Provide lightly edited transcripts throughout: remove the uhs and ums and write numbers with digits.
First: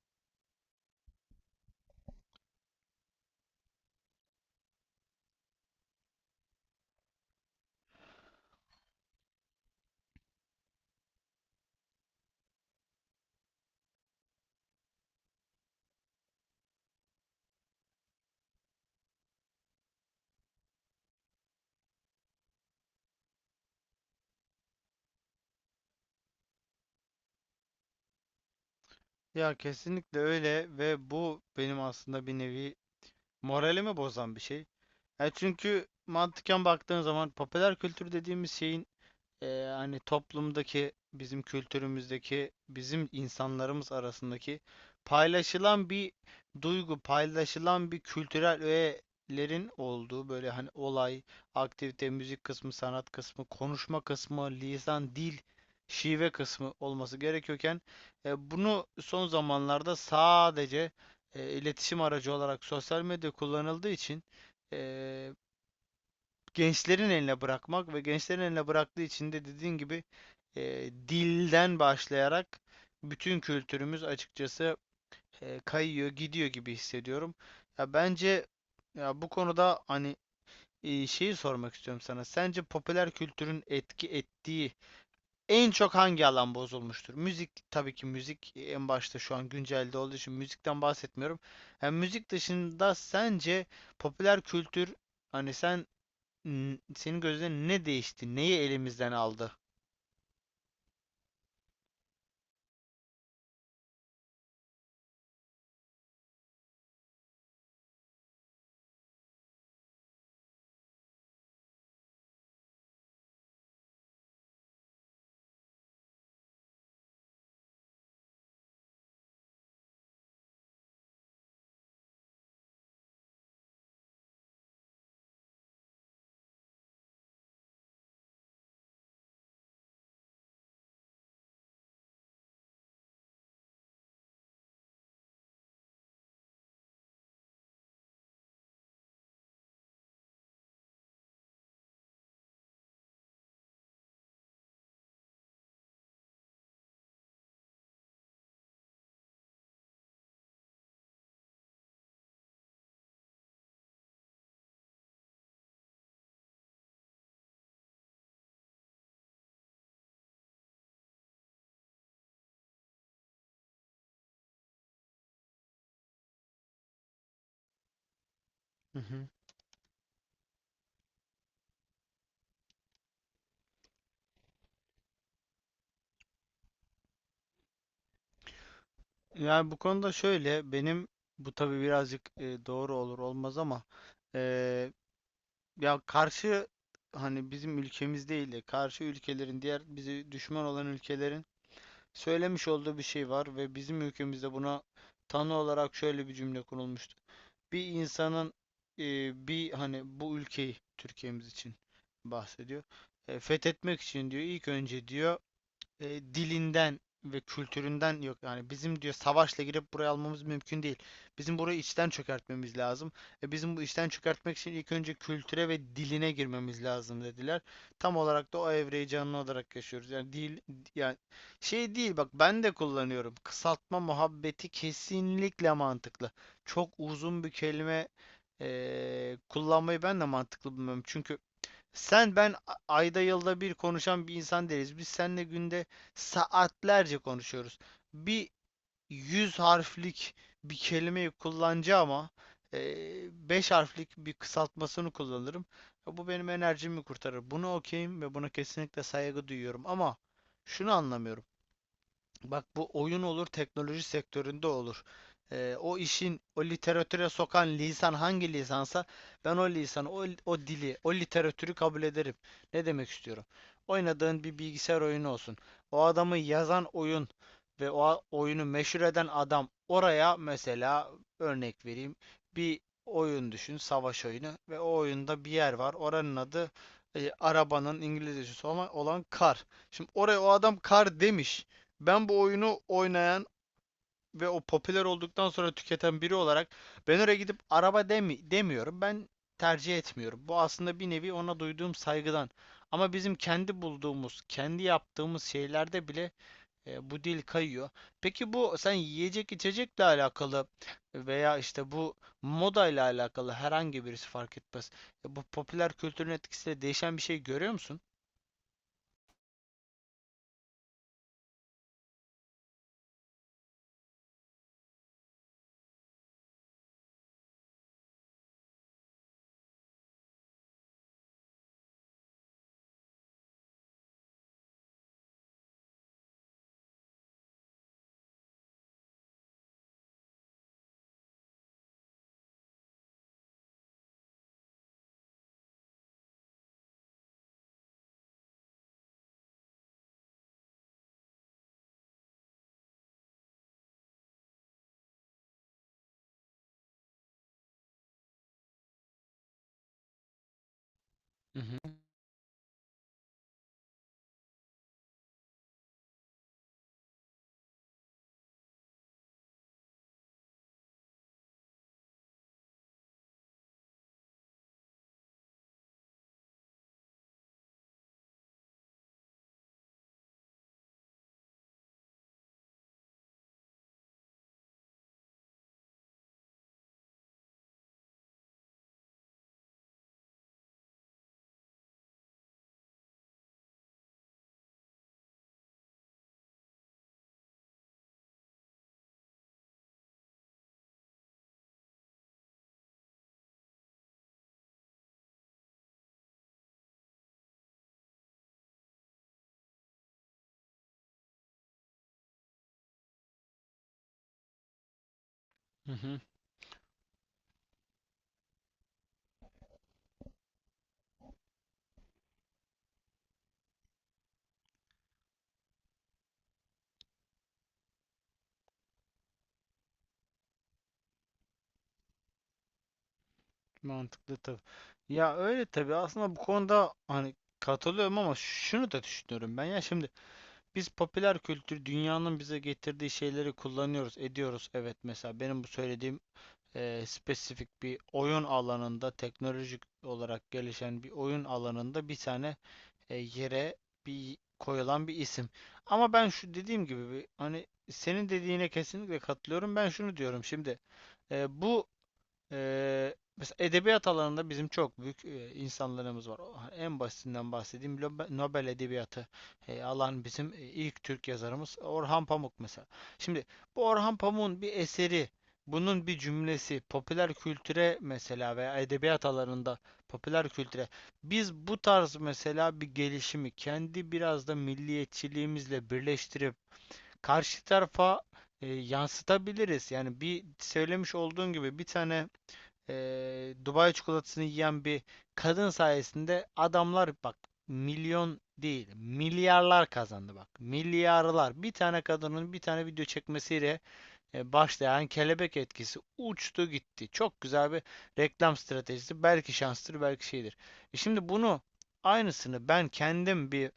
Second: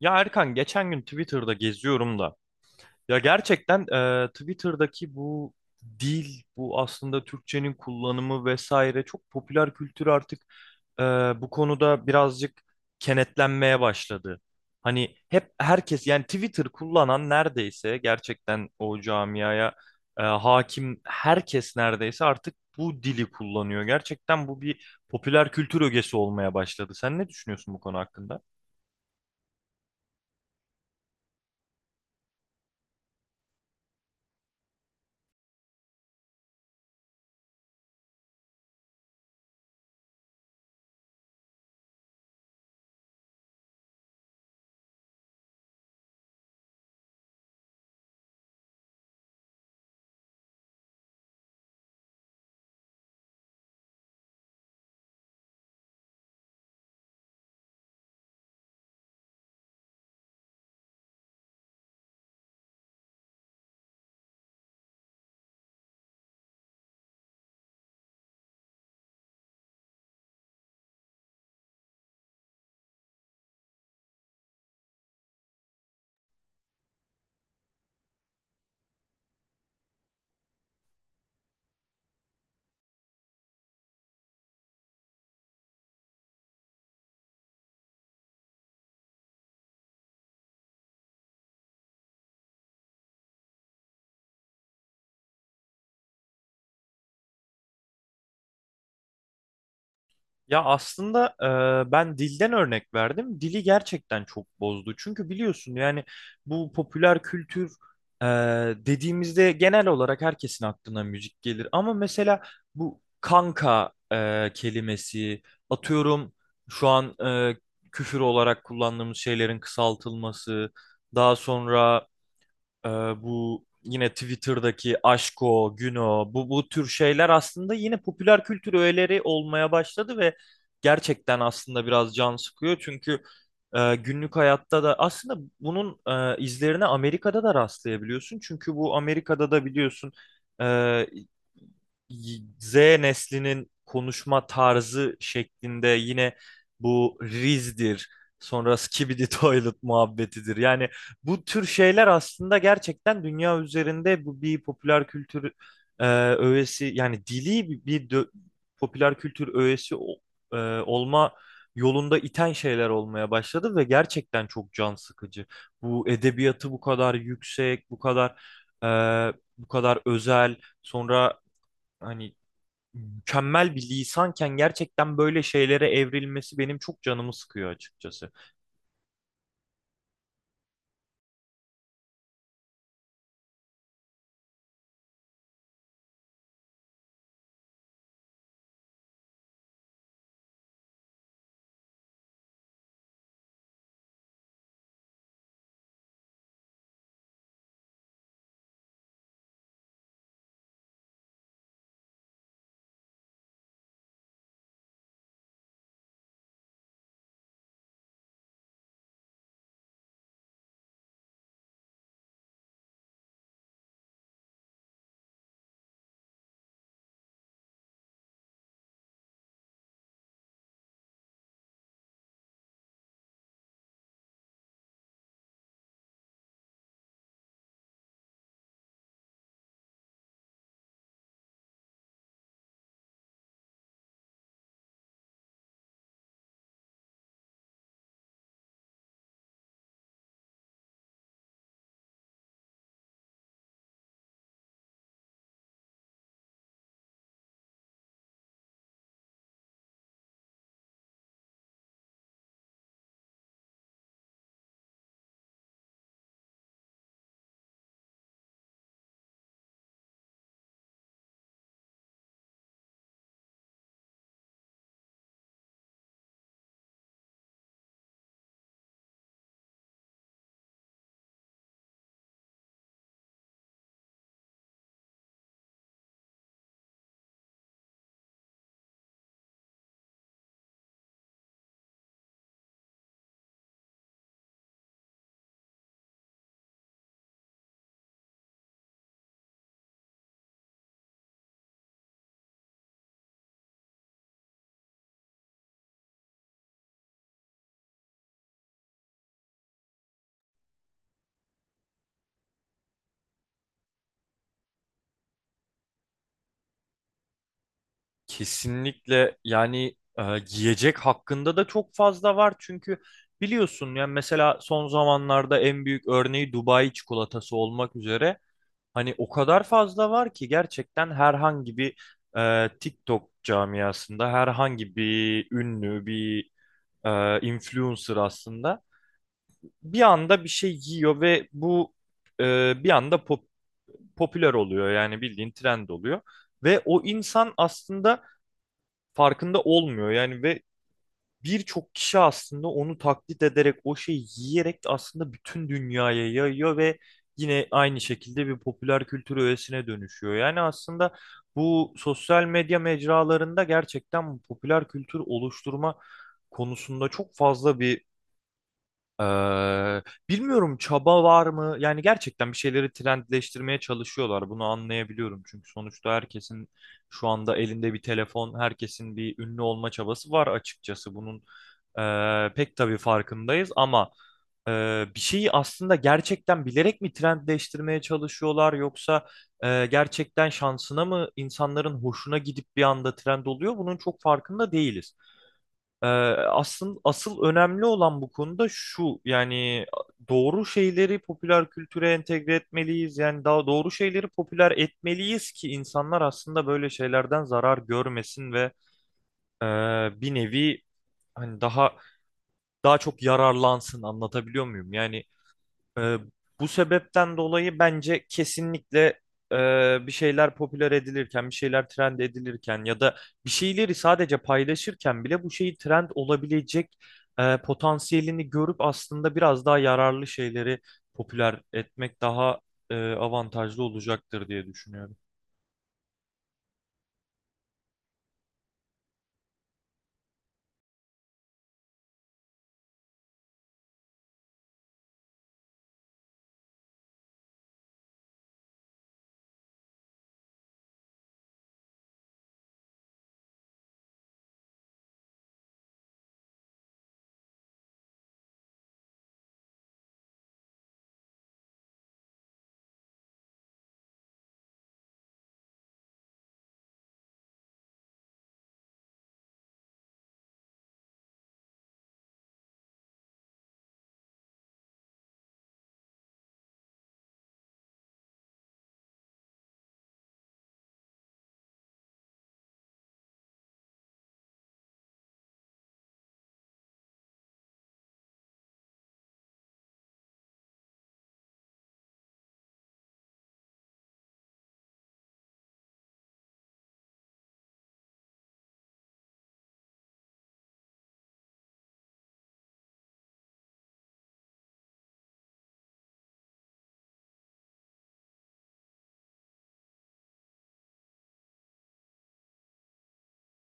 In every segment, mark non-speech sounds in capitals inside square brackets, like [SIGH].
Ya Erkan geçen gün Twitter'da geziyorum da ya gerçekten Twitter'daki bu dil, bu aslında Türkçenin kullanımı vesaire çok popüler kültür artık e, bu konuda birazcık kenetlenmeye başladı. Hani hep herkes yani Twitter kullanan neredeyse gerçekten o camiaya hakim herkes neredeyse artık bu dili kullanıyor. Gerçekten bu bir popüler kültür ögesi olmaya başladı. Sen ne düşünüyorsun bu konu hakkında? Ya kesinlikle öyle ve bu benim aslında bir nevi moralimi bozan bir şey. Çünkü mantıken baktığın zaman popüler kültür dediğimiz şeyin e, hani toplumdaki bizim kültürümüzdeki bizim insanlarımız arasındaki paylaşılan bir duygu, paylaşılan bir kültürel öğelerin olduğu böyle hani olay, aktivite, müzik kısmı, sanat kısmı, konuşma kısmı, lisan, dil, şive kısmı olması gerekiyorken bunu son zamanlarda sadece iletişim aracı olarak sosyal medya kullanıldığı için e, gençlerin eline bırakmak ve gençlerin eline bıraktığı için de dediğin gibi dilden başlayarak bütün kültürümüz açıkçası kayıyor, gidiyor gibi hissediyorum. Ya bence ya bu konuda hani şeyi sormak istiyorum sana. Sence popüler kültürün etki ettiği en çok hangi alan bozulmuştur? Müzik, tabii ki müzik en başta şu an güncelde olduğu için müzikten bahsetmiyorum. Yani müzik dışında sence popüler kültür hani sen senin gözlerin ne değişti? Neyi elimizden aldı? Ya aslında ben dilden örnek verdim. Dili gerçekten çok bozdu. Çünkü biliyorsun yani bu popüler kültür e, dediğimizde genel olarak herkesin aklına müzik gelir. Ama mesela bu kanka kelimesi atıyorum şu an küfür olarak kullandığımız şeylerin kısaltılması. Daha sonra ee, bu yine Twitter'daki Aşko, Güno bu tür şeyler aslında yine popüler kültür öğeleri olmaya başladı ve gerçekten aslında biraz can sıkıyor. Çünkü günlük hayatta da aslında bunun izlerine Amerika'da da rastlayabiliyorsun. Çünkü bu Amerika'da da biliyorsun e, Z neslinin konuşma tarzı şeklinde yine bu Riz'dir, sonra Skibidi [LAUGHS] Toilet muhabbetidir. Yani bu tür şeyler aslında gerçekten dünya üzerinde bu bir popüler kültür e, öğesi yani dili popüler kültür e, olma yolunda iten şeyler olmaya başladı ve gerçekten çok can sıkıcı. Bu edebiyatı bu kadar yüksek, bu kadar e, Hı hı. bu kadar özel, sonra hani mükemmel bir lisanken gerçekten böyle şeylere evrilmesi benim çok canımı sıkıyor açıkçası. Yani bu konuda şöyle benim bu tabii birazcık doğru olur olmaz ama e, ya karşı hani bizim ülkemiz değil de karşı ülkelerin diğer bizi düşman olan ülkelerin söylemiş olduğu bir şey var ve bizim ülkemizde buna tanı olarak şöyle bir cümle kurulmuştu. Bir insanın e, bir hani bu ülkeyi Türkiye'miz için bahsediyor. Fethetmek için diyor, ilk önce diyor dilinden ve kültüründen, yok yani bizim diyor savaşla girip buraya almamız mümkün değil. Bizim burayı içten çökertmemiz lazım. Bizim bu içten çökertmek için ilk önce kültüre ve diline girmemiz lazım dediler. Tam olarak da o evreyi canlı olarak yaşıyoruz. Yani dil, yani şey değil, bak ben de kullanıyorum. Kısaltma muhabbeti kesinlikle mantıklı. Çok uzun bir kelime kullanmayı ben de mantıklı bulmuyorum. Çünkü sen ben ayda yılda bir konuşan bir insan değiliz. Biz seninle günde saatlerce konuşuyoruz. Bir yüz harflik bir kelimeyi kullanacağım ama beş harflik bir kısaltmasını kullanırım. Bu benim enerjimi kurtarır. Bunu okeyim ve buna kesinlikle saygı duyuyorum. Ama şunu anlamıyorum. Bak bu oyun olur, teknoloji sektöründe olur. O işin, o literatüre sokan lisan hangi lisansa ben o lisanı, o dili, o literatürü kabul ederim. Ne demek istiyorum? Oynadığın bir bilgisayar oyunu olsun. O adamı yazan oyun ve o oyunu meşhur eden adam oraya mesela örnek vereyim. Bir oyun düşün, savaş oyunu ve o oyunda bir yer var. Oranın adı arabanın İngilizcesi olan, kar. Şimdi oraya o adam kar demiş. Ben bu oyunu oynayan ve o popüler olduktan sonra tüketen biri olarak ben oraya gidip araba demiyorum. Ben tercih etmiyorum. Bu aslında bir nevi ona duyduğum saygıdan. Ama bizim kendi bulduğumuz, kendi yaptığımız şeylerde bile bu dil kayıyor. Peki bu sen yiyecek içecekle alakalı veya işte bu modayla alakalı herhangi birisi fark etmez. Bu popüler kültürün etkisiyle değişen bir şey görüyor musun? Kesinlikle yani giyecek hakkında da çok fazla var çünkü biliyorsun yani mesela son zamanlarda en büyük örneği Dubai çikolatası olmak üzere hani o kadar fazla var ki gerçekten herhangi bir TikTok camiasında herhangi bir ünlü bir influencer aslında bir anda bir şey giyiyor ve bu bir anda popüler oluyor yani bildiğin trend oluyor ve o insan aslında farkında olmuyor yani ve birçok kişi aslında onu taklit ederek o şeyi yiyerek aslında bütün dünyaya yayıyor ve yine aynı şekilde bir popüler kültür öğesine dönüşüyor. Yani aslında Hı hı. bu sosyal medya mecralarında gerçekten bu popüler kültür oluşturma konusunda çok fazla bir Eee, bilmiyorum çaba var mı? Yani gerçekten bir şeyleri trendleştirmeye çalışıyorlar. Bunu anlayabiliyorum. Çünkü sonuçta herkesin şu anda elinde bir telefon, herkesin bir ünlü olma çabası var açıkçası. Bunun pek tabii farkındayız ama bir şeyi aslında gerçekten bilerek mi trendleştirmeye çalışıyorlar yoksa gerçekten şansına mı insanların hoşuna gidip bir anda trend oluyor? Bunun çok farkında değiliz. Ee, asıl önemli olan bu konuda şu yani doğru şeyleri popüler kültüre entegre etmeliyiz yani daha doğru şeyleri popüler etmeliyiz ki insanlar aslında böyle şeylerden zarar görmesin ve e, bir nevi hani daha çok yararlansın anlatabiliyor muyum? Yani Hı ee, hı. bu sebepten dolayı bence kesinlikle bir şeyler popüler edilirken, bir şeyler trend edilirken ya da bir şeyleri sadece paylaşırken bile bu şeyi trend olabilecek potansiyelini görüp aslında biraz daha yararlı şeyleri popüler etmek daha avantajlı Mantıklı olacaktır tabii. diye düşünüyorum. Ya öyle tabii aslında bu konuda hani katılıyorum ama şunu da düşünüyorum ben, ya şimdi biz popüler kültür dünyanın bize getirdiği şeyleri kullanıyoruz, ediyoruz, evet, mesela benim bu söylediğim spesifik bir oyun alanında teknolojik olarak gelişen bir oyun alanında bir tane yere bir koyulan bir isim ama ben şu dediğim gibi bir, hani senin dediğine kesinlikle katılıyorum, ben şunu diyorum şimdi e, bu mesela edebiyat alanında bizim çok büyük insanlarımız var. En basitinden bahsedeyim. Nobel Edebiyatı alan bizim ilk Türk yazarımız Orhan Pamuk mesela. Şimdi bu Orhan Pamuk'un bir eseri, bunun bir cümlesi popüler kültüre mesela veya edebiyat alanında popüler kültüre biz bu tarz mesela bir gelişimi kendi biraz da milliyetçiliğimizle birleştirip karşı tarafa yansıtabiliriz. Yani bir söylemiş olduğun gibi bir tane Dubai çikolatasını yiyen bir kadın sayesinde adamlar bak milyon değil milyarlar kazandı, bak. Milyarlar. Bir tane kadının bir tane video çekmesiyle başlayan kelebek etkisi uçtu gitti. Çok güzel bir reklam stratejisi. Belki şanstır, belki şeydir. Şimdi bunu aynısını ben kendim bir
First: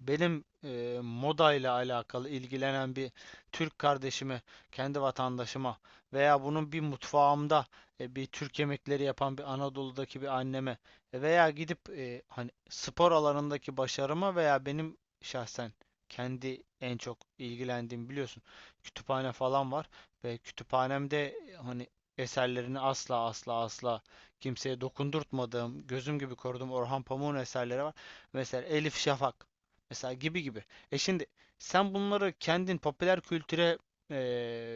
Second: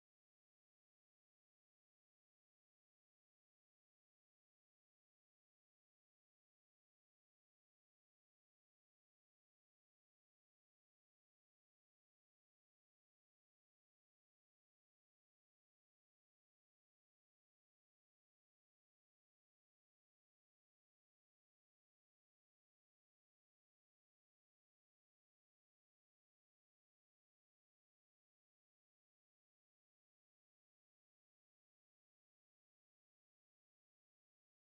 benim moda ile alakalı ilgilenen bir Türk kardeşime, kendi vatandaşıma veya bunun bir mutfağımda bir Türk yemekleri yapan bir Anadolu'daki bir anneme veya gidip hani spor alanındaki başarıma veya benim şahsen kendi en çok ilgilendiğim, biliyorsun, kütüphane falan var ve kütüphanemde hani eserlerini asla asla asla kimseye dokundurtmadığım, gözüm gibi koruduğum Orhan Pamuk'un eserleri var. Mesela Elif Şafak. Mesela gibi gibi. Şimdi sen bunları kendin popüler kültüre e,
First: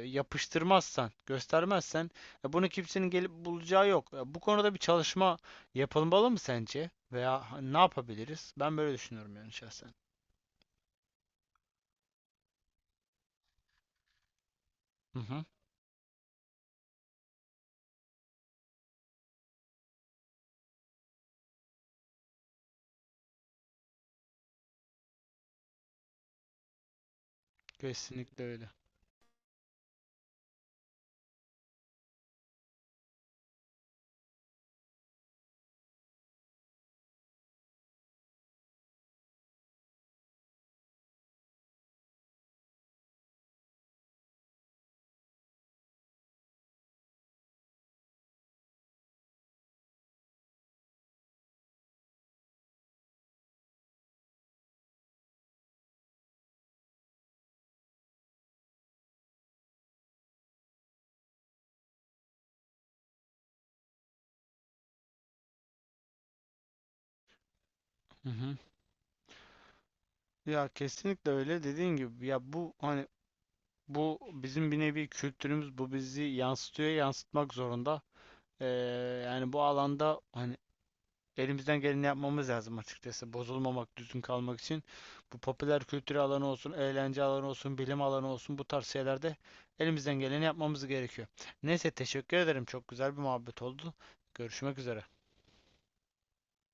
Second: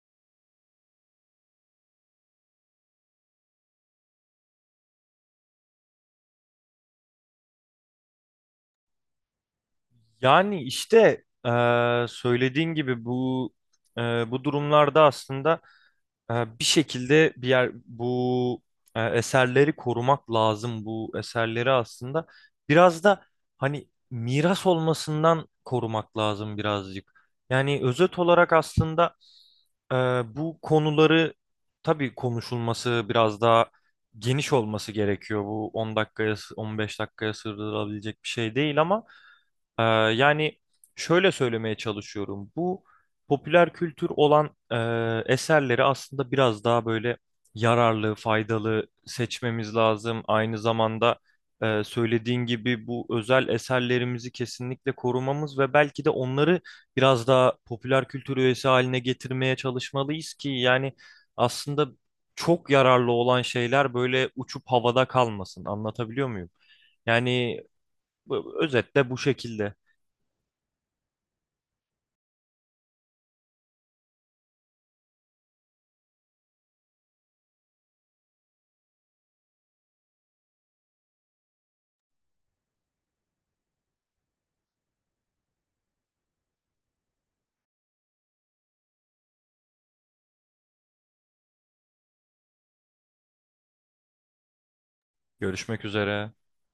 yapıştırmazsan, göstermezsen bunu kimsenin gelip bulacağı yok. Bu konuda bir çalışma yapılmalı mı sence? Veya ne yapabiliriz? Ben böyle düşünüyorum yani şahsen. Yani işte söylediğin gibi bu e, bu durumlarda Hı hı. aslında. Bir şekilde bir yer bu eserleri korumak lazım bu eserleri aslında biraz da hani miras olmasından korumak lazım birazcık. Yani özet Kesinlikle olarak öyle. aslında e, bu konuları tabii konuşulması biraz daha geniş olması gerekiyor. Bu 10 dakikaya 15 dakikaya sığdırılabilecek bir şey değil ama yani şöyle söylemeye çalışıyorum. Bu popüler kültür olan eserleri aslında biraz daha böyle yararlı, faydalı seçmemiz lazım. Aynı zamanda söylediğin gibi bu özel eserlerimizi kesinlikle korumamız ve belki de onları biraz daha popüler kültür üyesi haline getirmeye çalışmalıyız ki yani aslında çok yararlı olan şeyler böyle uçup havada kalmasın. Anlatabiliyor muyum? Yani Hı hı. Özetle bu şekilde. Ya kesinlikle öyle dediğin gibi, ya bu hani bu bizim bir nevi kültürümüz, bu bizi yansıtıyor, yansıtmak zorunda. E, yani bu alanda hani elimizden geleni yapmamız lazım açıkçası. Bozulmamak, düzgün kalmak için. Bu popüler kültür alanı olsun, eğlence alanı olsun, bilim alanı olsun, bu tarz şeylerde elimizden geleni yapmamız gerekiyor. Neyse, teşekkür ederim. Çok güzel bir muhabbet oldu. Görüşmek üzere. Görüşmek üzere.